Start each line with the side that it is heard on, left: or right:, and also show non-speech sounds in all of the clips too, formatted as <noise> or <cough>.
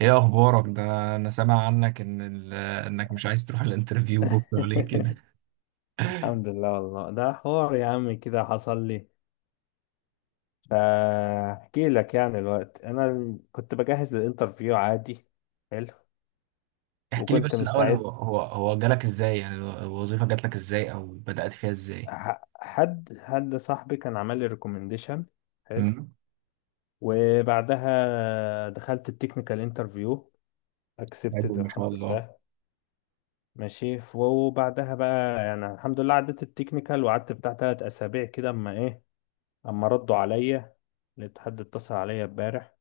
right: ايه اخبارك ده؟ انا سامع عنك ان انك مش عايز تروح الانترفيو بكره، ليه كده؟
left: <laughs> الحمد لله والله ده حوار يا عم كده حصل لي. فاحكي لك يعني الوقت انا كنت بجهز للانترفيو عادي. حلو
right: احكي لي
left: وكنت
right: بس الاول،
left: مستعد.
right: هو جالك ازاي يعني؟ الوظيفه جات لك ازاي او بدأت فيها ازاي؟
left: حد صاحبي كان عمل لي ريكومنديشن. حلو.
right: امم.
left: وبعدها دخلت التكنيكال انترفيو،
right: حلو،
left: اكسبتد
right: ما شاء
left: الحمد
right: الله.
left: لله. ماشي، وبعدها بقى يعني الحمد لله عدت التكنيكال، وقعدت بتاع تلات اسابيع كده اما ايه، اما ردوا عليا. لقيت حد اتصل عليا امبارح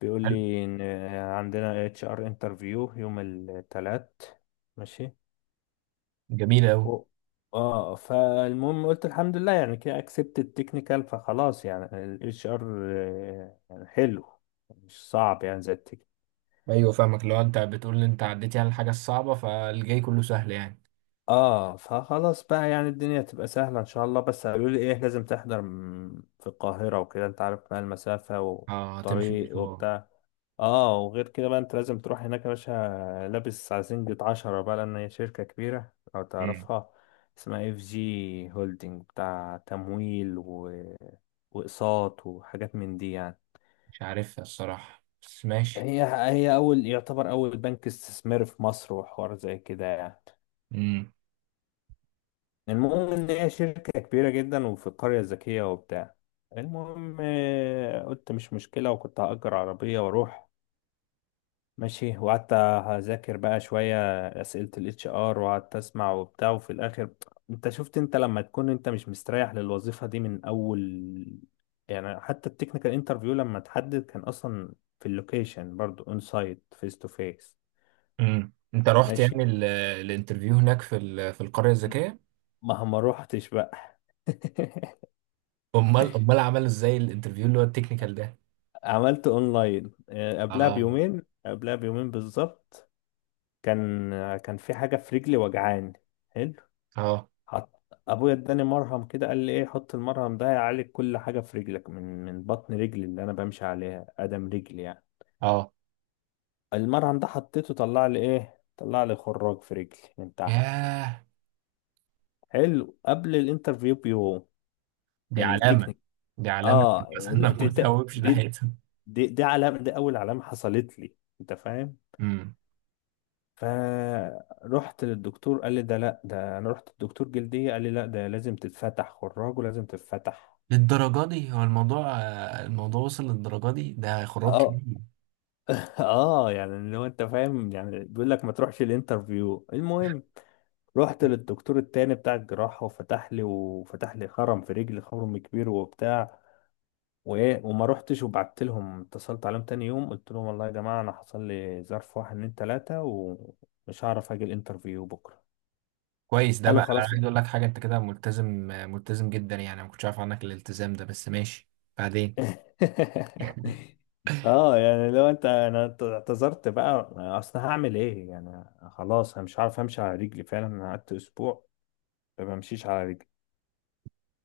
left: بيقول
right: حلو.
left: لي ان عندنا اتش ار انترفيو يوم الثلاث. ماشي.
right: جميل قوي.
left: و... اه فالمهم قلت الحمد لله، يعني كده اكسبت التكنيكال، فخلاص يعني الاتش ار يعني حلو، مش صعب يعني زي التكنيكال.
right: ايوه فاهمك، لو انت بتقول ان انت عديتي على الحاجه الصعبه فالجاي كله سهل يعني.
left: اه فخلاص بقى يعني الدنيا تبقى سهلة ان شاء الله، بس قالوا لي ايه لازم تحضر في القاهرة وكده، انت عارف بقى المسافة
right: اه تمشي
left: والطريق
right: بشوار.
left: وبتاع. اه وغير كده بقى انت لازم تروح هناك يا باشا، لابس عزينجة عشرة بقى، لان هي شركة كبيرة لو
right: امم.
left: تعرفها. اسمها اف جي هولدنج بتاع تمويل واقساط وحاجات من دي يعني.
right: مش عارفها الصراحه، بس ماشي.
left: هي اول، يعتبر اول بنك استثماري في مصر، وحوار زي كده يعني.
right: امم.
left: المهم ان هي شركة كبيرة جدا وفي القرية الذكية وبتاع. المهم قلت مش مشكلة، وكنت هأجر عربية واروح. ماشي وقعدت اذاكر بقى شويه اسئله الاتش ار، وقعدت اسمع وبتاع، وفي الاخر انت شفت، انت لما تكون انت مش مستريح للوظيفه دي من اول، يعني حتى التكنيكال انترفيو لما تحدد كان اصلا في اللوكيشن برضو اون سايت فيس تو فيس.
right: امم، انت رحت يعني
left: ماشي.
right: الانترفيو هناك في في القريه الذكيه؟
left: ما روحتش بقى. <laughs>
right: امال عملوا ازاي الانترفيو اللي هو التكنيكال ده؟
left: عملت اونلاين، قبلها
right: اه.
left: بيومين، قبلها بيومين بالظبط. كان كان في حاجه في رجلي وجعان.
right: اه.
left: حط ابويا اداني مرهم كده، قال لي ايه حط المرهم ده يعالج كل حاجه في رجلك، من بطن رجلي اللي انا بمشي عليها ادم رجلي يعني.
right: اه.
left: المرهم ده حطيته، طلع لي ايه، طلع لي خراج في رجلي من تحت.
right: ياه.
left: حلو، قبل الانترفيو بيوم.
right: دي علامة،
left: التكنيك.
right: دي علامة
left: اه
right: <laughs> مثلا انه ما تهوبش
left: دي
right: ناحيتهم.
left: دي علامه، دي اول علامه حصلت لي، انت فاهم.
right: امم.
left: فرحت للدكتور قال لي ده لا، ده انا رحت للدكتور جلديه قال لي لا ده لازم تتفتح خراج ولازم تتفتح.
right: للدرجة دي هو الموضوع؟ الموضوع وصل للدرجة دي، ده خراج
left: اه.
right: كبير.
left: <laughs> اه يعني لو انت فاهم يعني بيقول لك ما تروحش الانترفيو. المهم رحت للدكتور التاني بتاع الجراحة، وفتح لي وفتح لي خرم في رجلي، خرم كبير وبتاع. وايه، وما رحتش، وبعت لهم، اتصلت عليهم تاني يوم قلت لهم والله يا جماعة انا حصل لي ظرف واحد اتنين تلاتة ومش هعرف اجي الانترفيو بكرة.
right: كويس، ده
left: قالوا
right: بقى انا
left: خلاص.
right: عايز اقول
left: <laughs>
right: لك حاجة، انت كده ملتزم، ملتزم جدا يعني. أنا ما كنتش عارف عنك الالتزام ده، بس ماشي. بعدين.
left: اه يعني لو انت، انا اعتذرت بقى، اصل هعمل ايه يعني، خلاص انا مش عارف امشي على رجلي، فعلا انا قعدت اسبوع ما بمشيش على رجلي.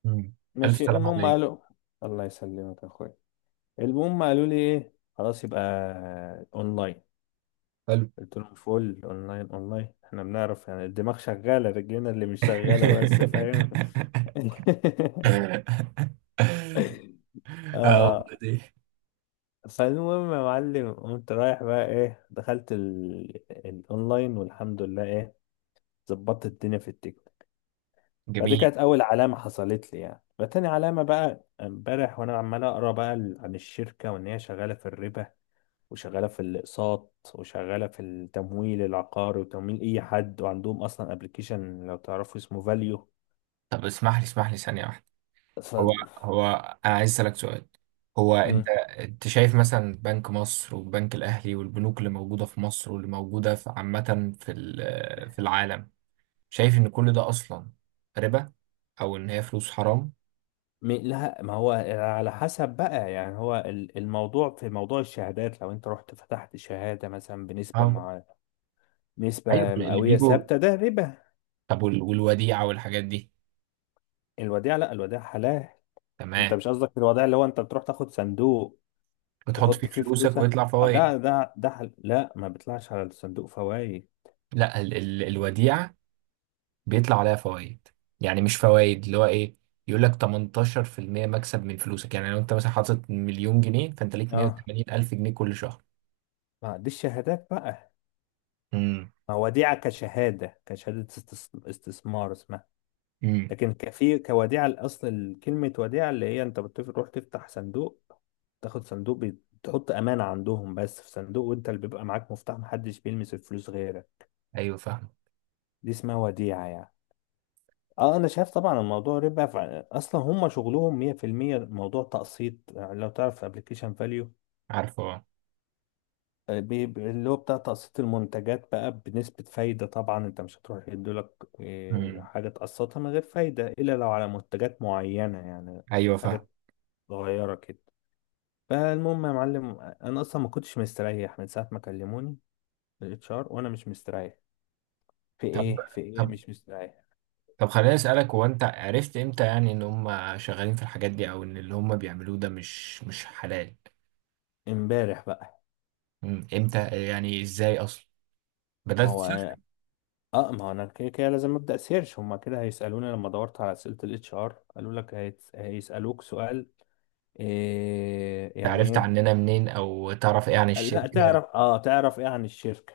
right: امم. الف
left: ماشي
right: سلام
left: المهم
right: عليك.
left: قالوا. الله يسلمك يا اخويا. المهم قالوا لي ايه خلاص يبقى اونلاين.
right: حلو.
left: قلت لهم فول اونلاين، اونلاين احنا بنعرف يعني، الدماغ شغاله رجلنا اللي مش شغاله بس، فاهم. <laughs>
right: <laughs> اه
left: اه.
right: والله دي.
left: فالمهم يا معلم قمت رايح بقى ايه، دخلت الاونلاين والحمد لله ايه، ظبطت الدنيا في التيكت. فدي
right: جميل.
left: كانت اول علامه حصلت لي يعني. فتاني علامه بقى امبارح وانا عمال اقرا بقى عن الشركه، وان هي شغاله في الربا وشغالة في الأقساط وشغالة في التمويل العقاري وتمويل أي حد، وعندهم أصلا ابلكيشن لو تعرفوا اسمه فاليو.
right: طب اسمح لي، اسمح لي ثانية واحدة.
left: ف.
right: هو هو أنا عايز أسألك سؤال. هو
left: مم.
right: أنت شايف مثلا بنك مصر والبنك الأهلي والبنوك اللي موجودة في مصر واللي موجودة في عامة في في العالم، شايف إن كل ده أصلا ربا، أو إن هي فلوس حرام؟
left: لا ما هو على حسب بقى يعني، هو الموضوع في موضوع الشهادات، لو انت رحت فتحت شهادة مثلا بنسبة
right: اه.
left: مع،
right: أيوه
left: نسبة
right: اللي
left: مئوية
right: بيجوا.
left: ثابتة ده ربا.
right: طب والوديعة والحاجات دي؟
left: الوديعة لا، الوديعة حلال. انت
right: تمام.
left: مش قصدك في الوديعة اللي هو انت بتروح تاخد صندوق
right: بتحط فيه
left: تحط فيه
right: فلوسك
left: فلوسك؟
right: ويطلع
left: آه،
right: فوايد.
left: ده ده ده حل... لا ما بيطلعش على الصندوق فوائد.
right: لا ال ال الوديعة بيطلع عليها فوائد، يعني مش فوائد اللي هو ايه، يقول لك 18% مكسب من فلوسك. يعني لو انت مثلا حاطط مليون جنيه فانت ليك
left: اه
right: 180 الف جنيه كل شهر.
left: ما دي الشهادات بقى،
right: امم.
left: ما وديعة كشهادة، كشهادة استثمار اسمها.
right: امم.
left: لكن كفي كوديعة، الأصل كلمة وديعة اللي هي أنت بتروح تفتح صندوق، تاخد صندوق تحط أمانة عندهم بس في صندوق، وأنت اللي بيبقى معاك مفتاح، محدش بيلمس الفلوس غيرك.
right: ايوه فاهم.
left: دي اسمها وديعة يعني. اه انا شايف طبعا الموضوع ربا، اصلا هم شغلهم 100% موضوع تقسيط يعني. لو تعرف ابلكيشن فاليو،
right: عارفه اه.
left: اللي هو بتاع تقسيط المنتجات بقى بنسبة فايدة، طبعا انت مش هتروح يدولك
right: امم.
left: حاجة تقسطها من غير فايدة إلا لو على منتجات معينة يعني،
right: ايوه فاهم.
left: حاجات صغيرة كده. فالمهم يا معلم أنا أصلا ما كنتش مستريح من ساعة ما كلموني الاتش ار، وأنا مش مستريح في
right: طب
left: إيه، في إيه
right: طب
left: مش مستريح.
right: طب خليني اسالك، هو انت عرفت امتى يعني ان هم شغالين في الحاجات دي، او ان اللي هم بيعملوه ده مش حلال؟
left: امبارح بقى.
right: امم. امتى يعني؟ ازاي اصلا بدات
left: ما هو
right: تسيرش؟
left: اه، ما هو انا كده كده لازم ابدا سيرش، هما كده هيسالوني، لما دورت على اسئله الاتش ار قالوا لك هيسالوك سؤال إيه،
right: ده
left: يعني
right: عرفت
left: ايه.
right: عننا منين، او تعرف ايه عن
left: لا،
right: الشركه؟
left: تعرف اه، تعرف ايه عن الشركة.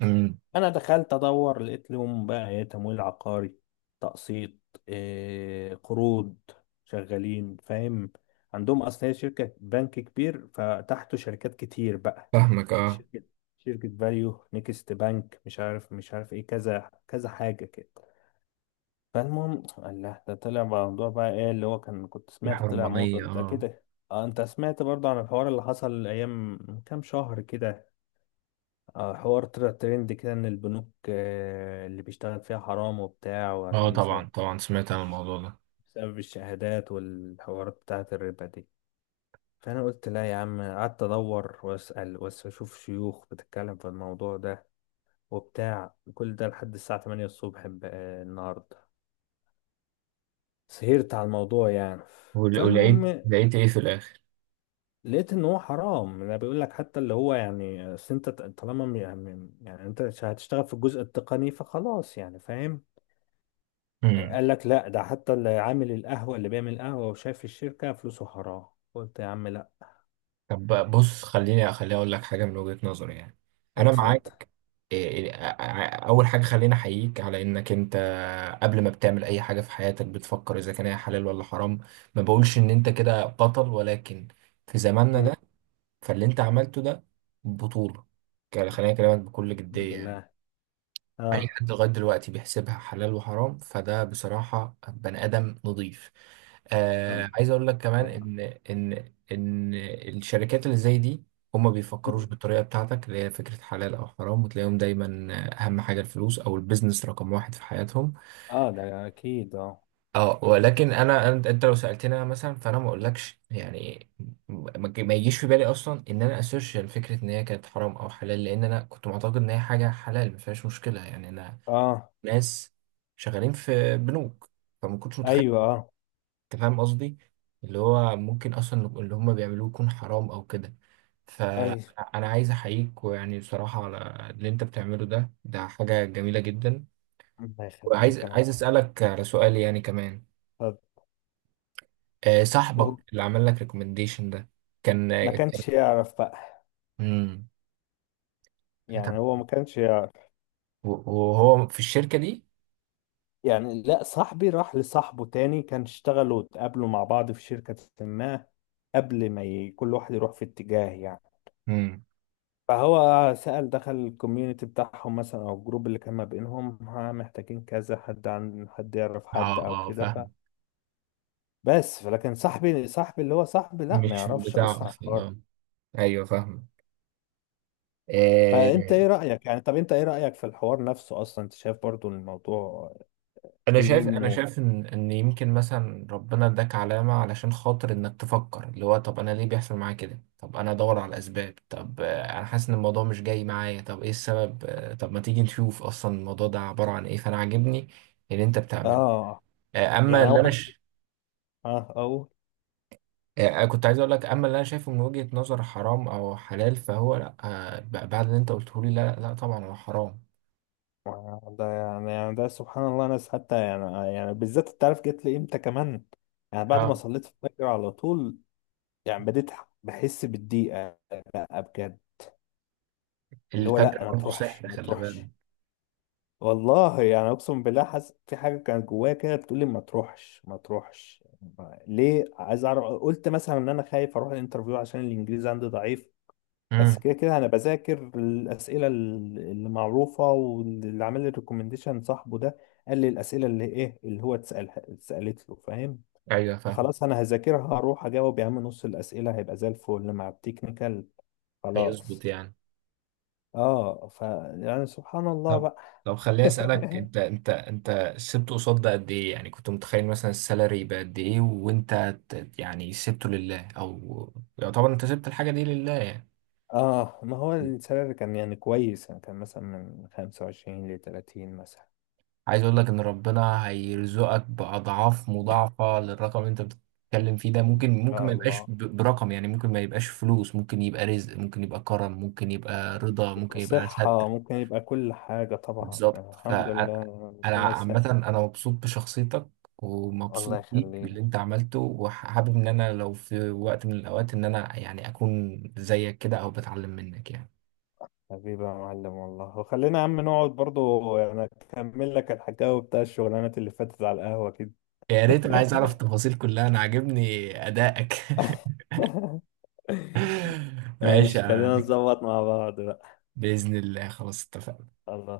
right: امم.
left: انا دخلت ادور لقيت لهم بقى ايه تمويل عقاري، تقسيط، إيه قروض، شغالين فاهم. عندهم اصل هي شركة بنك كبير فتحته شركات كتير بقى.
right: فاهمك اه.
left: شركة، شركة فاليو، نيكست بنك، مش عارف مش عارف ايه كذا كذا حاجة كده. فالمهم الله، ده طلع موضوع بقى ايه اللي هو كان كنت
right: في
left: سمعت، طلع موضوع
right: حرمانيه
left: ده
right: اه.
left: كده. اه انت سمعت برضه عن الحوار اللي حصل ايام من كام شهر كده؟ حوار طلع ترند كده ان البنوك اللي بيشتغل فيها حرام وبتاع،
right: اه
left: وعشان بسبب،
right: طبعا، طبعا سمعت عن
left: الش-
right: الموضوع ده.
left: بسبب الشهادات والحوارات بتاعة الربا دي. فانا قلت لا يا عم، قعدت ادور واسال واشوف شيوخ بتتكلم في الموضوع ده وبتاع، وكل ده لحد الساعة 8 الصبح النهارده، سهرت على الموضوع يعني.
right: ولقيت
left: فالمهم
right: ايه في الاخر؟
left: لقيت ان هو حرام. انا بيقول لك حتى اللي هو يعني، أصل انت طالما يعني يعني انت هتشتغل في الجزء التقني فخلاص يعني فاهم،
right: امم.
left: قال لك لا ده حتى اللي عامل القهوة اللي بيعمل قهوة وشايف الشركة فلوسه حرام. قلت يا عم لا.
right: طب بقى بص، خليني اقول لك حاجه من وجهه نظري يعني، انا
left: اتفضل.
right: معاك. اول حاجه خليني احييك على انك انت قبل ما بتعمل اي حاجه في حياتك بتفكر اذا كان هي حلال ولا حرام. ما بقولش ان انت كده بطل، ولكن في زماننا
left: مم.
right: ده فاللي انت عملته ده بطوله، يعني خليني اكلمك بكل
left: الحمد
right: جديه يعني.
left: لله.
right: اي
left: اه.
right: حد لغايه دلوقتي بيحسبها حلال وحرام فده بصراحه بني ادم نضيف.
left: اه.
right: آه، عايز اقول لك كمان ان ان الشركات اللي زي دي هما بيفكروش
left: مم.
right: بالطريقه بتاعتك اللي هي فكره حلال او حرام، وتلاقيهم دايما اهم حاجه الفلوس او البيزنس رقم واحد في حياتهم.
left: ده اكيد اه.
right: اه ولكن انا، انت لو سالتني انا مثلا، فانا ما اقولكش يعني ما يجيش في بالي اصلا ان انا اسيرش فكره ان هي كانت حرام او حلال، لان انا كنت معتقد ان هي حاجه حلال ما فيهاش مشكله. يعني انا
left: اه.
right: ناس شغالين في بنوك، فما كنتش متخيل،
left: ايوه اه.
right: انت فاهم قصدي، اللي هو ممكن اصلا اللي هم بيعملوه يكون حرام او كده.
left: ايوه
right: فانا عايز احييك، ويعني بصراحة على اللي انت بتعمله ده، ده حاجة جميلة جدا.
left: الله
right: وعايز
left: يخليك يا معلم.
right: عايز اسألك على سؤال يعني كمان.
left: اتفضل. هو
right: صاحبك اللي عمل لك ريكومنديشن ده كان،
left: ما
right: كان
left: كانش يعرف بقى،
right: مم. طب
left: يعني هو ما كانش يعرف.
right: وهو في الشركة دي؟
left: يعني لا، صاحبي راح لصاحبه تاني، كان اشتغلوا واتقابلوا مع بعض في شركة ما، قبل ما ي... كل واحد يروح في اتجاه يعني.
right: امم.
left: فهو سأل دخل الكوميونتي بتاعهم مثلا او الجروب اللي كان ما بينهم، ها محتاجين كذا حد، عن حد يعرف
right: اه.
left: حد او
right: اه
left: كده. ف،
right: فاهم.
left: بس فلكن صاحبي، صاحبي اللي هو صاحبي لا ما
right: مش
left: يعرفش
right: بتاع
left: اصلا
right: اصلا
left: الحوار.
right: اه. ايوه
left: فانت ايه
right: فاهم.
left: رأيك يعني، طب انت ايه رأيك في الحوار نفسه اصلا، انت شايف برضو إن الموضوع
right: انا
left: في
right: شايف انا
left: منه؟
right: شايف ان يمكن مثلا ربنا اداك علامه علشان خاطر انك تفكر اللي هو، طب انا ليه بيحصل معايا كده؟ طب انا ادور على الاسباب. طب انا حاسس ان الموضوع مش جاي معايا، طب ايه السبب؟ طب ما تيجي نشوف اصلا الموضوع ده عباره عن ايه. فانا عاجبني اللي انت بتعمله.
left: اه
right: آه، اما
left: يعني
right: اللي
left: هو
right: انا
left: انا،
right: ش...
left: اه او.
right: كنت عايز اقول لك، اما اللي انا شايفه من وجهه نظر حرام او حلال فهو لا، بعد اللي انت قلته لي لا، لا طبعا هو حرام.
left: ده يعني يعني ده سبحان الله، ناس حتى يعني يعني بالذات، انت عارف جت لي امتى كمان؟ يعني بعد ما
right: اه.
left: صليت الفجر على طول. يعني بديت بحس بالضيقة بقى بجد، اللي هو
right: الفكره
left: لا ما
right: برضه
left: تروحش
right: سحر،
left: ما
right: خلي
left: تروحش.
right: بالك.
left: والله يعني اقسم بالله حاسس في حاجة كانت جوايا كده بتقول لي ما تروحش ما تروحش، ليه عايز اعرف، قلت مثلا ان انا خايف اروح الانترفيو عشان الانجليزي عندي ضعيف،
right: امم.
left: بس كده كده انا بذاكر الاسئله اللي معروفه، واللي عامل لي ريكومنديشن صاحبه ده قال لي الاسئله اللي ايه اللي هو اتسالها، اتسالت له فاهم؟
right: ايوه فاهم.
left: فخلاص انا هذاكرها هروح اجاوب، يا عم نص الاسئله هيبقى زي الفل مع التكنيكال.
right: هيظبط
left: خلاص.
right: يعني.
left: اه ف، يعني سبحان الله
right: طب،
left: بقى.
right: طب خليني اسالك،
left: <laughs>
right: انت سبته قصاد ده قد ايه يعني؟ كنت متخيل مثلا السالري يبقى قد ايه، وانت يعني سبته لله، او يعتبر انت سبت الحاجه دي لله يعني؟
left: اه ما هو السعر كان يعني كويس، يعني كان مثلا من 25 ل 30 مثلا.
right: عايز اقول لك ان ربنا هيرزقك باضعاف مضاعفه للرقم اللي انت بتتكلم فيه ده.
left: ان
right: ممكن، ممكن
left: شاء
right: ما يبقاش
left: الله.
right: برقم يعني، ممكن ما يبقاش فلوس، ممكن يبقى رزق، ممكن يبقى كرم، ممكن يبقى رضا، ممكن يبقى
left: صحة،
right: ستر.
left: ممكن يبقى كل حاجة طبعا يعني
right: بالظبط.
left: الحمد
right: فانا،
left: لله ربنا يسهل.
right: عامه انا مبسوط بشخصيتك،
left: الله
right: ومبسوط بيك
left: يخليك
right: باللي انت عملته، وحابب ان انا لو في وقت من الاوقات ان انا يعني اكون زيك كده او بتعلم منك يعني.
left: حبيبي يا معلم والله، وخلينا يا عم نقعد برضو يعني أكمل لك الحكاوي بتاع الشغلانات اللي فاتت على القهوة كده.
right: يا ريت، انا عايز اعرف التفاصيل كلها، انا عاجبني ادائك.
left: <laughs>
right: <laughs> ماشي يا
left: ماشي، خلينا
right: عم.
left: نظبط مع بعض بقى.
right: باذن الله، خلاص اتفقنا.
left: الله.